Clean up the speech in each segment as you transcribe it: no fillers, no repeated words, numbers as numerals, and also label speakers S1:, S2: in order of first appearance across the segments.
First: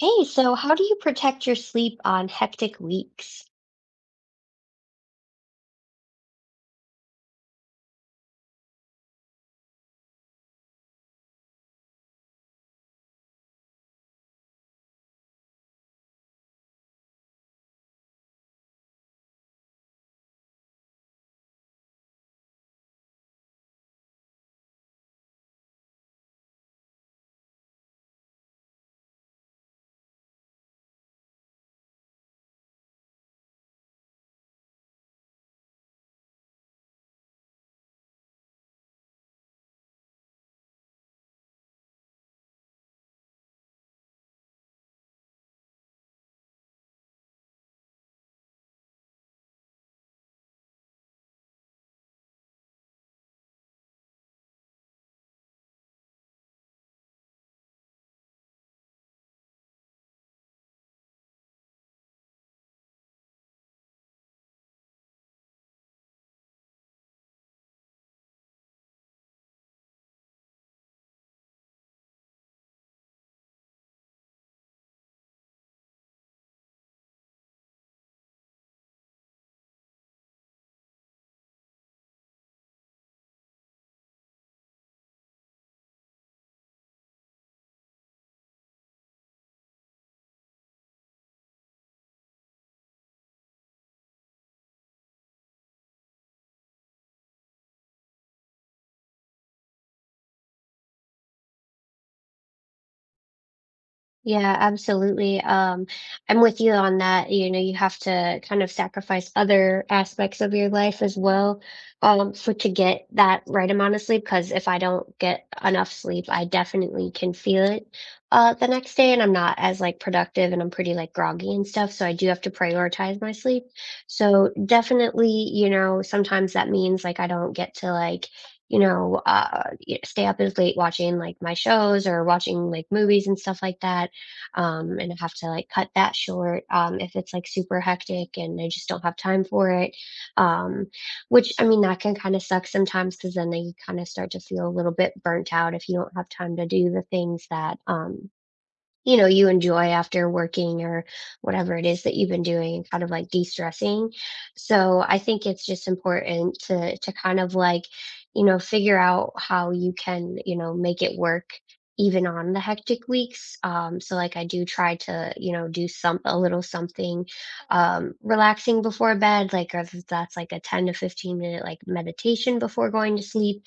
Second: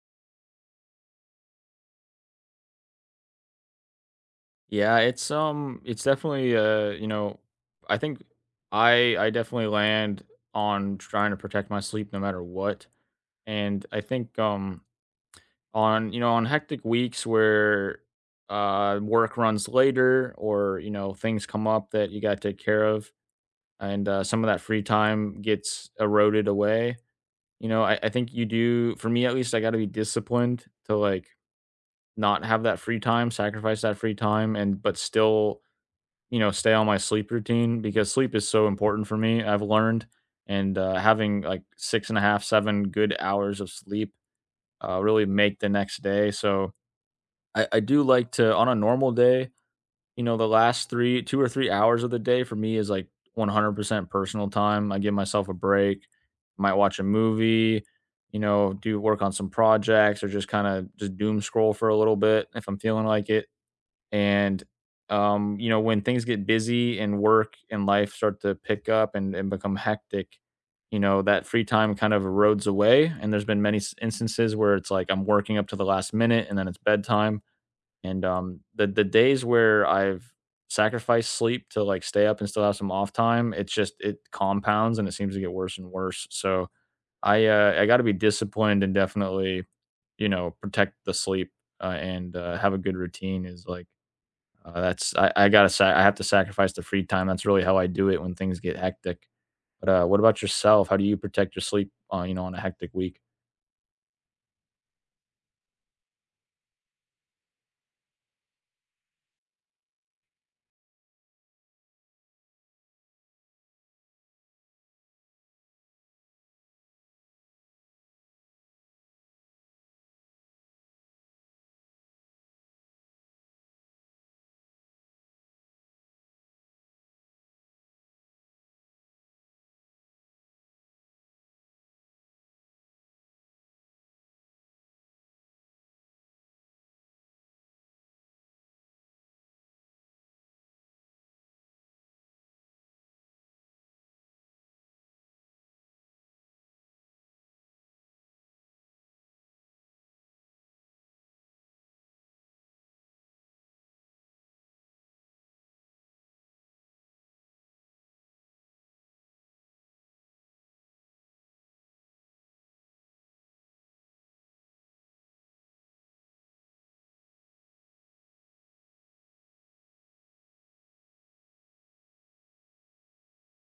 S1: Hey, so how do you protect your sleep on hectic weeks?
S2: Yeah, it's definitely I think I definitely land on trying to protect my sleep no matter what. And I think on on hectic weeks where work runs later or things come up that you got to take care of and some of that free time gets eroded away. You know, I think you do, for me at least, I got to be disciplined to, like, not have that free time, sacrifice that free time, and but still, you know, stay on my sleep routine because sleep is so important for me, I've learned. And having like six and a half, seven good hours of sleep really make the next day. So I do like to, on a normal day, you know, the last three, 2 or 3 hours of the day for me is like 100% personal time. I give myself a break, might watch a movie, you know, do work on some projects, or just kind of just doom scroll for a little bit if I'm feeling like it. and, you know, when things get busy and work and life start to pick up and, become hectic, you know, that free time kind of erodes away. And there's been many instances where it's like I'm working up to the last minute and then it's bedtime. And The days where I've sacrificed sleep to, like, stay up and still have some off time, it's just, it compounds and it seems to get worse and worse. So I got to be disciplined, and definitely, you know, protect the sleep and have a good routine. Is like, that's I gotta sa I have to sacrifice the free time. That's really how I do it when things get hectic. But, what about yourself? How do you protect your sleep, you know, on a hectic week?
S1: Yeah, absolutely. I'm with you on that. You know, you have to kind of sacrifice other aspects of your life as well, for to get that right amount of sleep. Because if I don't get enough sleep, I definitely can feel it the next day, and I'm not as like productive, and I'm pretty like groggy and stuff. So I do have to prioritize my sleep. So definitely, you know, sometimes that means like I don't get to like you know, stay up as late watching like my shows or watching like movies and stuff like that and I have to like cut that short if it's like super hectic and I just don't have time for it. Um, which I mean, that can kind of suck sometimes because then you kind of start to feel a little bit burnt out if you don't have time to do the things that you know, you enjoy after working or whatever it is that you've been doing and kind of like de-stressing. So I think it's just important to kind of like, you know, figure out how you can, you know, make it work even on the hectic weeks. So like I do try to, you know, do some a little something relaxing before bed, like if that's like a 10 to 15 minute like meditation before going to sleep,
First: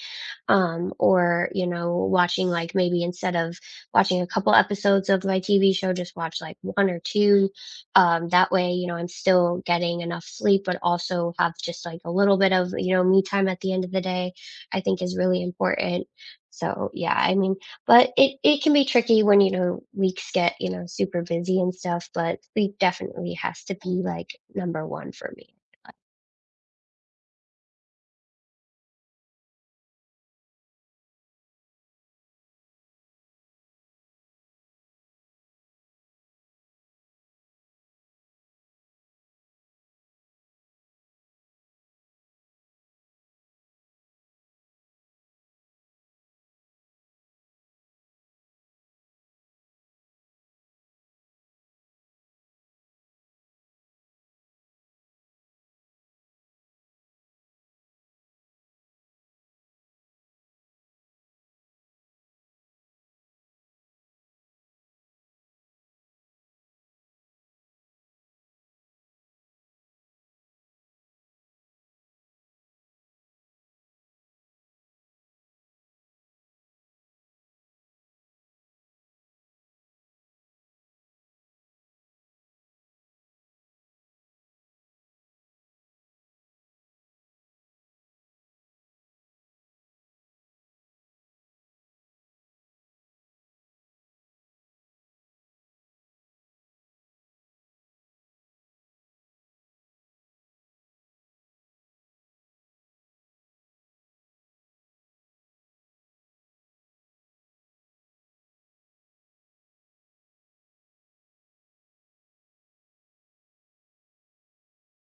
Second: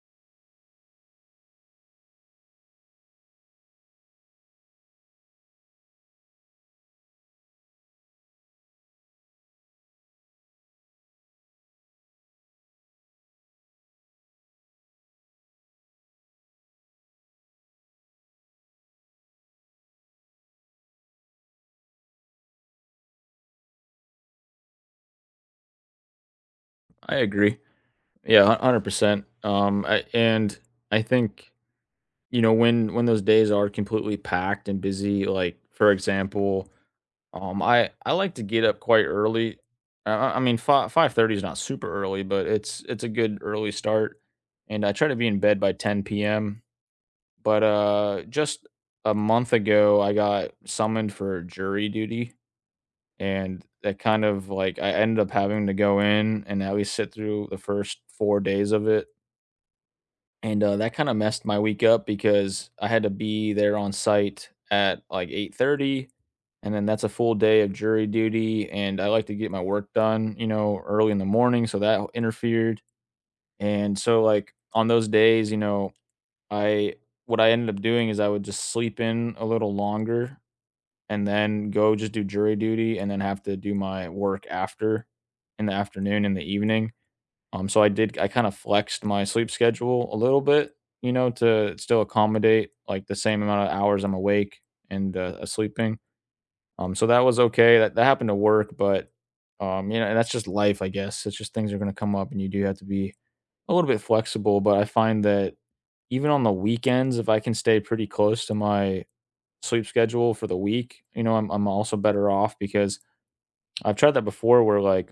S1: or you know, watching like maybe instead of watching a couple episodes of my TV show, just watch like one or two. That way, you know, I'm still getting enough sleep but also have just like a little bit of, you know, me time at the end of the day, I think, is really important. So yeah, I mean, but it can be tricky when, you know, weeks get, you know, super busy and stuff, but sleep definitely has to be like number one for me.
S2: I agree. Yeah, hun 100%. I and I think, you know, when those days are completely packed and busy, like, for example, I like to get up quite early. I mean, five 5:30 is not super early, but it's a good early start, and I try to be in bed by 10 PM. But, just a month ago, I got summoned for jury duty, and that kind of, like, I ended up having to go in and at least sit through the first 4 days of it, and, that kinda messed my week up because I had to be there on site at, like, 8:30, and then that's a full day of jury duty, and I like to get my work done, you know, early in the morning, so that interfered. And so, like, on those days, you know, I, what I ended up doing is I would just sleep in a little longer and then go just do jury duty and then have to do my work after in the afternoon and the evening. So I did, I kind of flexed my sleep schedule a little bit, you know, to still accommodate like the same amount of hours I'm awake and sleeping. So that was okay. That happened to work. But you know, and that's just life, I guess. It's just, things are going to come up, and you do have to be a little bit flexible. But I find that even on the weekends, if I can stay pretty close to my sleep schedule for the week, you know, I'm also better off because I've tried that before where, like,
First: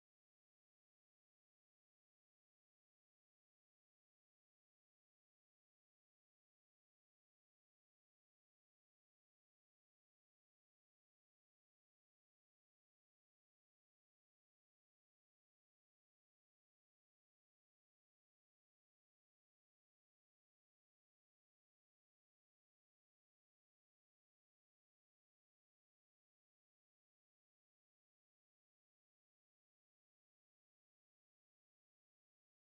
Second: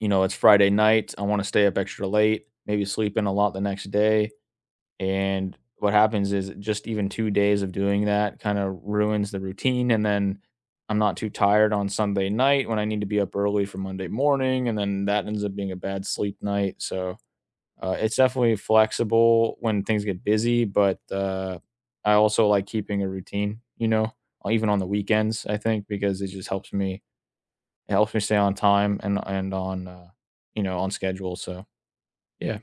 S2: you know, it's Friday night, I want to stay up extra late, maybe sleep in a lot the next day, and what happens is just even 2 days of doing that kind of ruins the routine, and then I'm not too tired on Sunday night when I need to be up early for Monday morning, and then that ends up being a bad sleep night. So, it's definitely flexible when things get busy, but, I also like keeping a routine, you know, even on the weekends, I think, because it just helps me, it helps me stay on time and on, you know, on schedule. So, yeah.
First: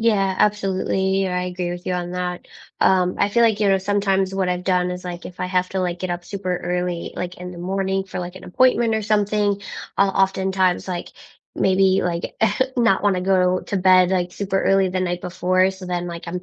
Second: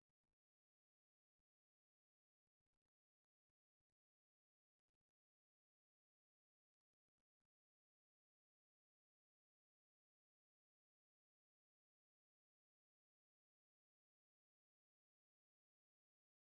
S1: Yeah, absolutely. I agree with you on that. I feel like, you know, sometimes what I've done is like if I have to like get up super early, like in the morning for like an appointment or something, I'll oftentimes like maybe like not want to go to bed like super early the night before. So then like I'm,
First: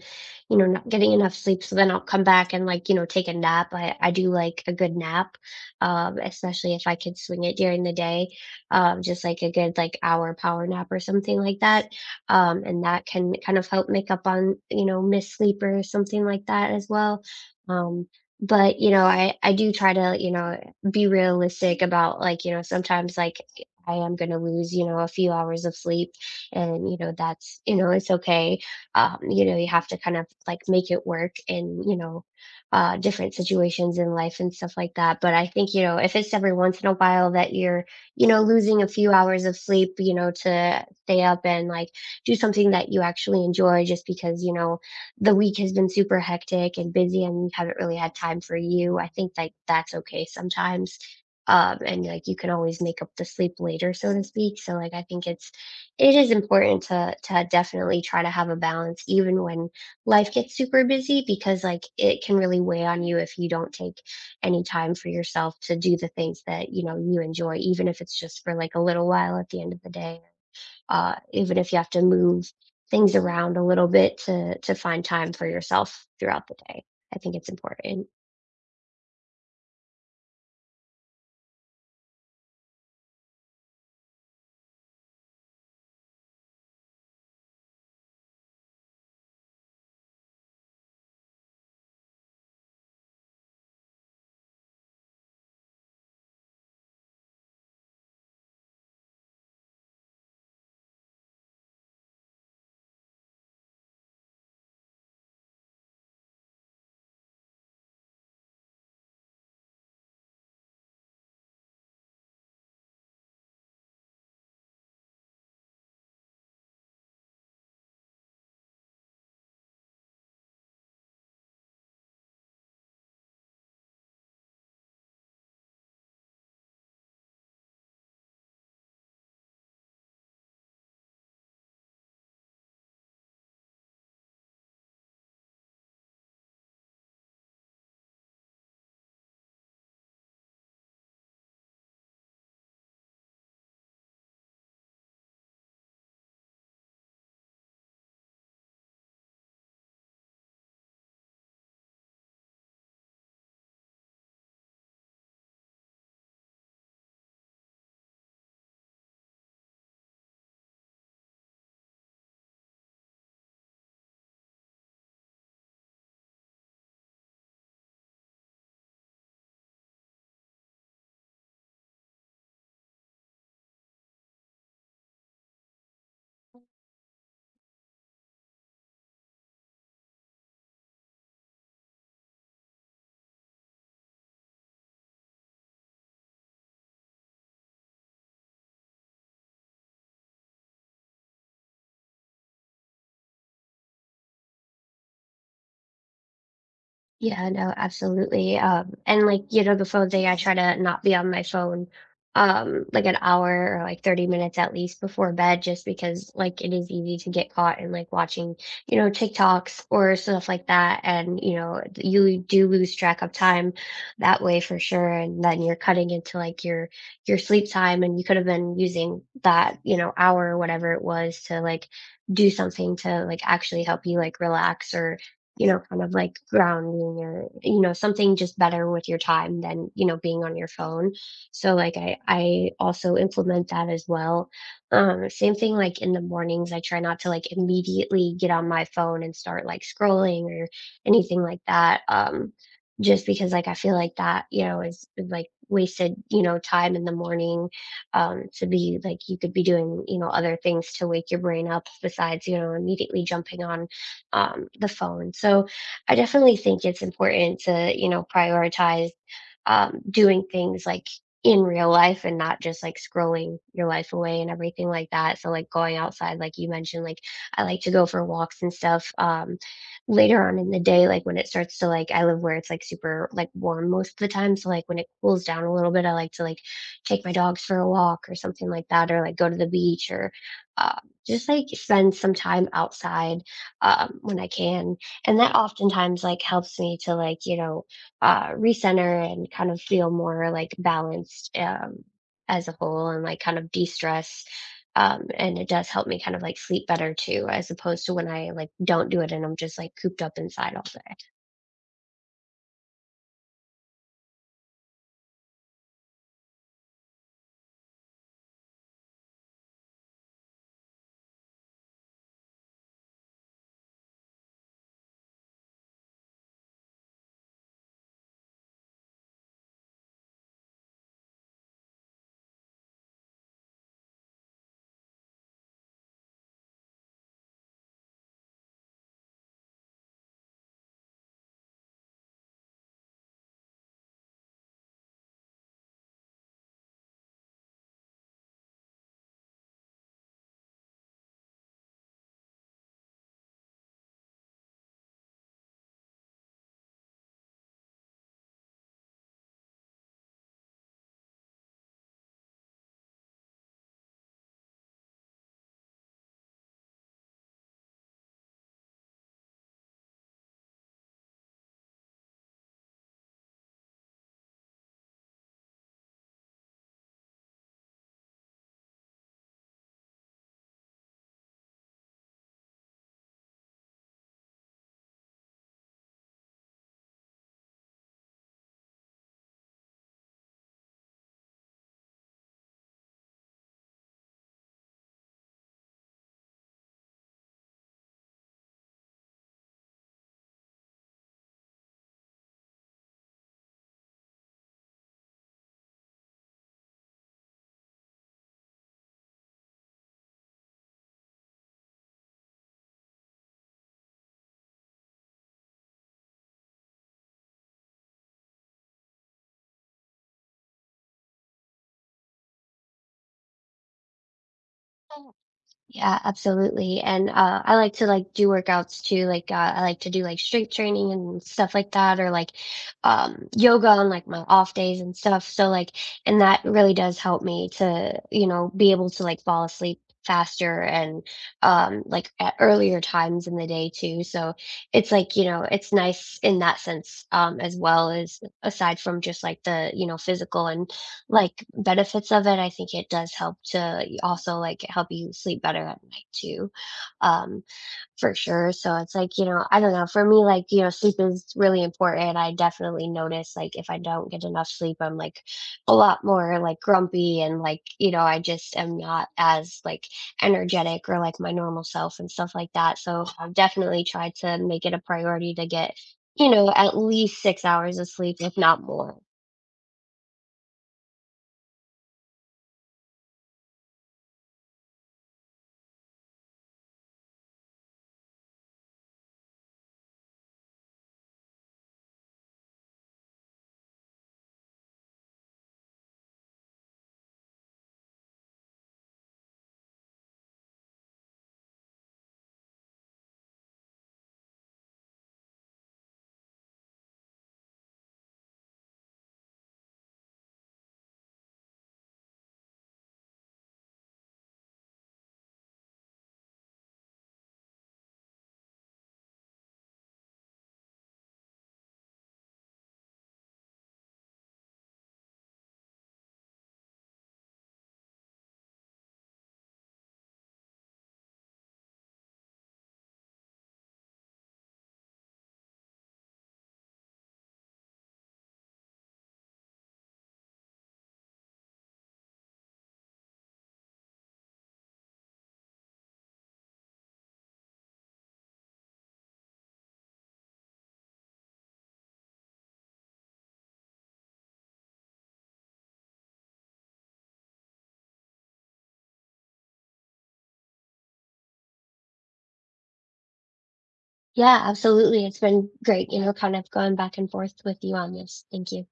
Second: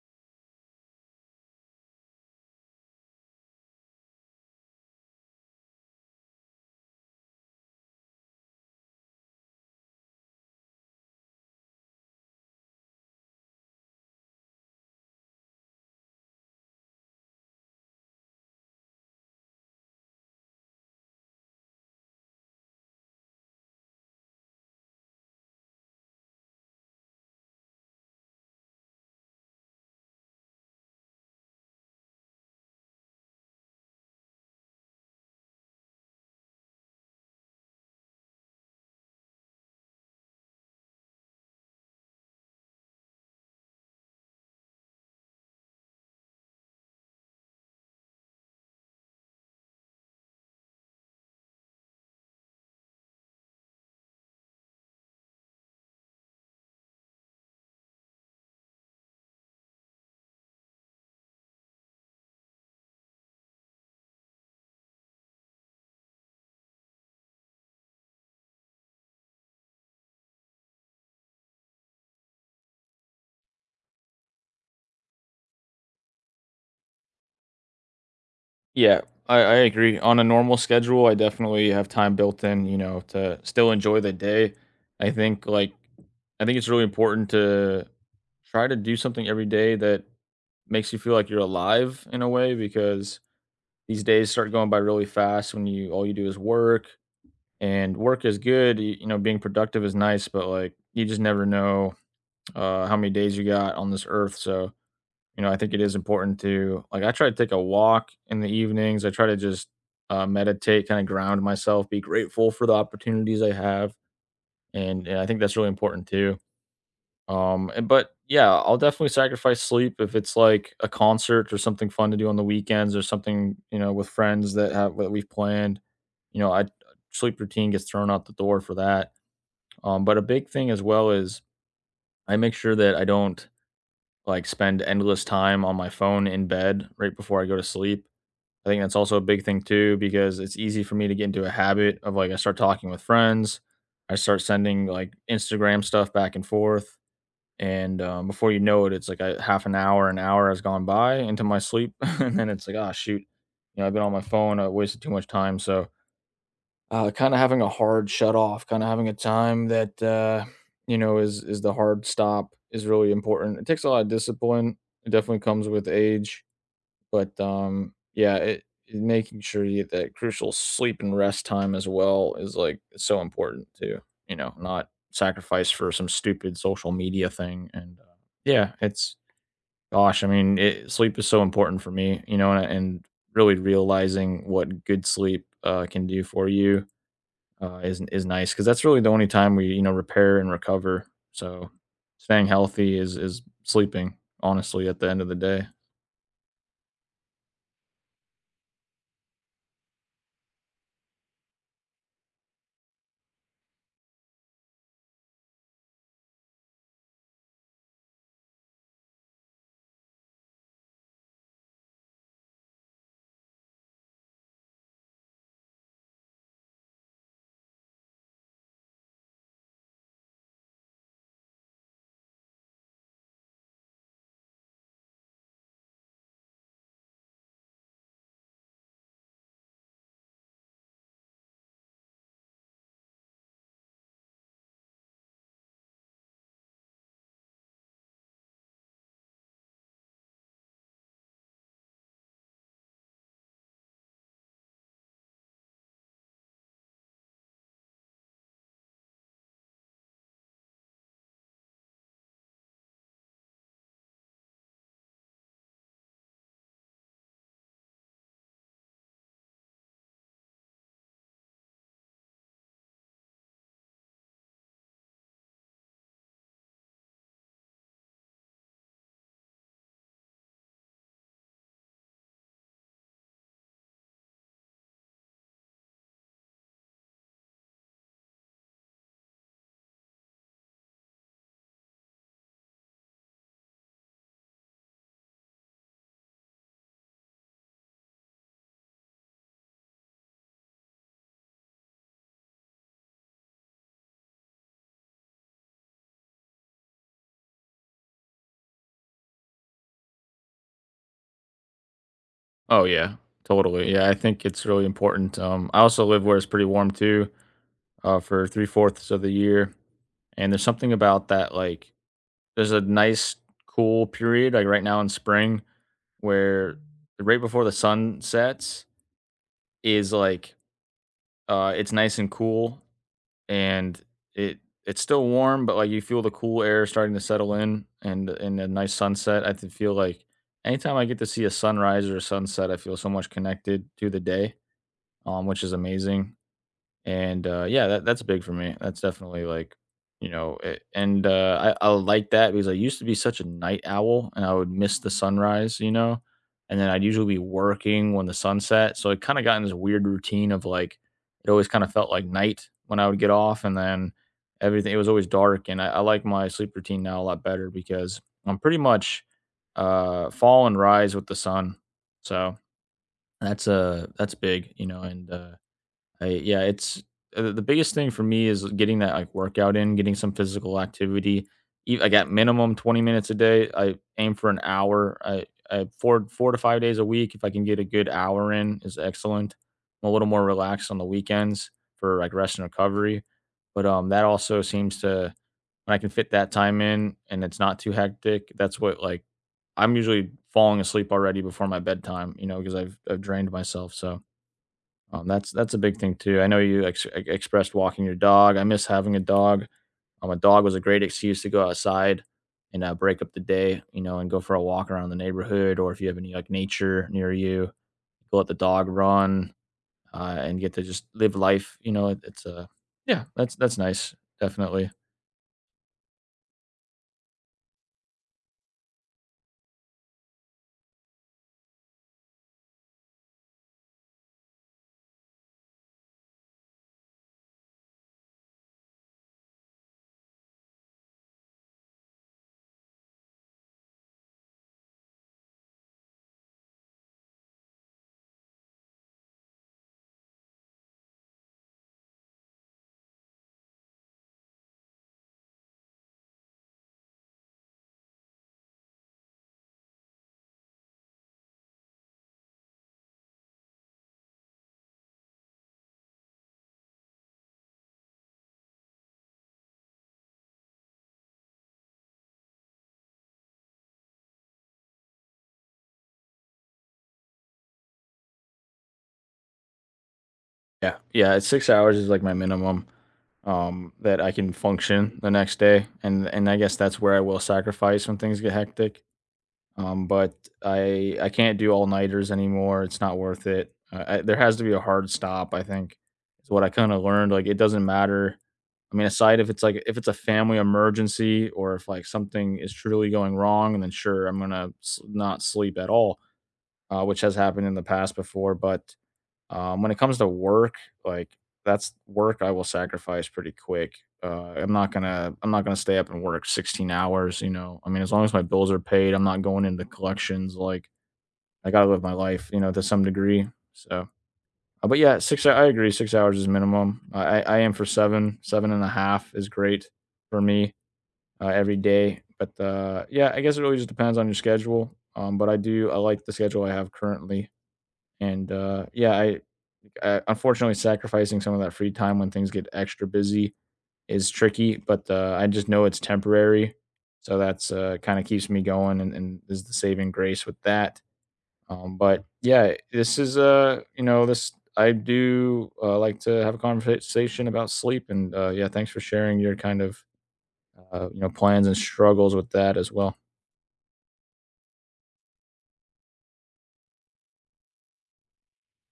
S1: you know, not getting enough sleep. So then I'll come back and like, you know, take a nap. I do like a good nap, especially if I could swing it during the day, just like a good like hour power nap or something like that, and that can kind of help make up on, you know, missed sleep or something like that as well. Um, but you know, I do try to, you know, be realistic about like, you know, sometimes like I am going to lose, you know, a few hours of sleep, and you know, that's, you know, it's okay. You know, you have to kind of like make it work in, you know, different situations in life and stuff like that. But I think, you know, if it's every once in a while that you're, you know, losing a few hours of sleep, you know, to stay up and like do something that you actually enjoy just because, you know, the week has been super hectic and busy and you haven't really had time for you, I think like that's okay sometimes. And like you can always make up the sleep later, so to speak. So like I think it is important to definitely try to have a balance even when life gets super busy, because like it can really weigh on you if you don't take any time for yourself to do the things that you know you enjoy, even if it's just for like a little while at the end of the day, even if you have to move things around a little bit to find time for yourself throughout the day. I think it's important.
S2: Yeah, I agree. On a normal schedule, I definitely have time built in, you know, to still enjoy the day. I think, like, I think it's really important to try to do something every day that makes you feel like you're alive, in a way, because these days start going by really fast when you, all you do is work. And work is good, you know, being productive is nice, but, like, you just never know how many days you got on this earth. So, you know, I think it is important to, like, I try to take a walk in the evenings, I try to just meditate, kind of ground myself, be grateful for the opportunities I have. And I think that's really important too. And But yeah, I'll definitely sacrifice sleep if it's like a concert or something fun to do on the weekends or something, you know, with friends that have that we've planned. You know, I, sleep routine gets thrown out the door for that. But a big thing as well is I make sure that I don't, like, spend endless time on my phone in bed right before I go to sleep. I think that's also a big thing too, because it's easy for me to get into a habit of, like, I start talking with friends, I start sending like Instagram stuff back and forth and before you know it, it's like a half an hour has gone by into my sleep, and then it's like, "Ah, shoot." You know, I've been on my phone, I wasted too much time. So, kinda having a hard shut off, kinda having a time that, you know, is the hard stop is really important. It takes a lot of discipline. It definitely comes with age. But, yeah, making sure you get that crucial sleep and rest time as well is, like, it's so important to, you know, not sacrifice for some stupid social media thing. And, yeah, it's, gosh, I mean, it sleep is so important for me, you know, and really realizing what good sleep, can do for you, is nice, because that's really the only time we, you know, repair and recover. So staying healthy is sleeping, honestly, at the end of the day.
S1: Yeah, no, absolutely. And like, you know, the phone thing, I try to not be on my phone like an hour or like 30 minutes at least before bed, just because like it is easy to get caught in like watching, you know, TikToks or stuff like that. And, you know, you do lose track of time that way for sure. And then you're cutting into like your sleep time, and you could have been using that, you know, hour or whatever it was to like do something to like actually help you like relax or, you know, kind of like grounding or, you know, something just better with your time than, you know, being on your phone. So like I also implement that as well. Same thing like in the mornings, I try not to like immediately get on my phone and start like scrolling or anything like that. Just because like I feel like that, you know, is, like, wasted, you know, time in the morning, to be like you could be doing, you know, other things to wake your brain up besides, you know, immediately jumping on the phone. So I definitely think it's important to, you know, prioritize doing things like in real life and not just like scrolling your life away and everything like that. So like going outside, like you mentioned, like I like to go for walks and stuff later on in the day, like when it starts to like I live where it's like super like warm most of the time. So like when it cools down a little bit, I like to like take my dogs for a walk or something like that, or like go to the beach or uh, just like spend some time outside when I can. And that oftentimes like helps me to like, you know, recenter and kind of feel more like balanced as a whole and like kind of de-stress. And it does help me kind of like sleep better too, as opposed to when I like don't do it and I'm just like cooped up inside all day.
S2: Oh yeah, totally. Yeah, I think it's really important. I also live where it's pretty warm too, for three-fourths of the year, and there's something about that. Like, there's a nice cool period, like right now in spring, where right before the sun sets is like, it's nice and cool, and it it's still warm, but, like, you feel the cool air starting to settle in, and a nice sunset. I feel like anytime I get to see a sunrise or a sunset, I feel so much connected to the day which is amazing. And yeah, that's big for me. That's definitely like, you know, it, and I like that because I used to be such a night owl and I would miss the sunrise, you know, and then I'd usually be working when the sun set. So I kind of got in this weird routine of like, it always kind of felt like night when I would get off, and then everything, it was always dark. And I like my sleep routine now a lot better because I'm pretty much fall and rise with the sun. So that's big, you know, and I yeah, it's the biggest thing for me is getting that like workout in, getting some physical activity. Like at minimum 20 minutes a day. I aim for an hour. I four 4 to 5 days a week. If I can get a good hour in, is excellent. I'm a little more relaxed on the weekends for like rest and recovery, but that also seems to, when I can fit that time in and it's not too hectic, that's what, like, I'm usually falling asleep already before my bedtime, you know, because I've drained myself. So that's a big thing too. I know you expressed walking your dog. I miss having a dog. A dog was a great excuse to go outside and break up the day, you know, and go for a walk around the neighborhood, or if you have any like nature near you, go let the dog run and get to just live life. You know, it's yeah, that's nice, definitely.
S1: Yeah, absolutely. And I like to like do workouts too. Like I like to do like strength training and stuff like that, or like yoga on like my off days and stuff. So like, and that really does help me to, you know, be able to like fall asleep faster and like at earlier times in the day too. So it's like, you know, it's nice in that sense, as well as aside from just like the, you know, physical and like, benefits of it, I think it does help to also, like, help you sleep better at night too, um, for sure. So it's like, you know, I don't know, for me, like, you know, sleep is really important. I definitely notice, like, if I don't get enough sleep, I'm, like, a lot more, like, grumpy and, like, you know, I just am not as, like, energetic or, like, my normal self and stuff like that, so I've definitely tried to make it a priority to get, you know, at least 6 hours of sleep, if not more.
S2: Yeah, yeah, it's 6 hours is like my minimum that I can function the next day, and I guess that's where I will sacrifice when things get hectic. But I can't do all-nighters anymore, it's not worth it. I There has to be a hard stop, I think, is what I kinda learned. Like, it doesn't matter, I mean, aside, if it's, like, if it's a family emergency or if, like, something is truly going wrong, and then sure, I'm gonna s not sleep at all, which has happened in the past before. But when it comes to work, like, that's work I will sacrifice pretty quick. I'm not gonna stay up and work 16 hours, you know. I mean, as long as my bills are paid, I'm not going into collections. Like, I gotta live my life, you know, to some degree. So, but yeah, six. I agree. 6 hours is minimum. I am for seven. Seven and a half is great for me every day. But yeah, I guess it really just depends on your schedule. But I like the schedule I have currently, and yeah, I unfortunately sacrificing some of that free time when things get extra busy is tricky. But I just know it's temporary, so that's kind of keeps me going, and is the saving grace with that. Um, but yeah, this is you know this I do like to have a conversation about sleep, and yeah, thanks for sharing your kind of you know, plans and struggles with that as well.
S1: Yeah, absolutely. It's been great, you know, kind of going back and forth with you on this. Thank you.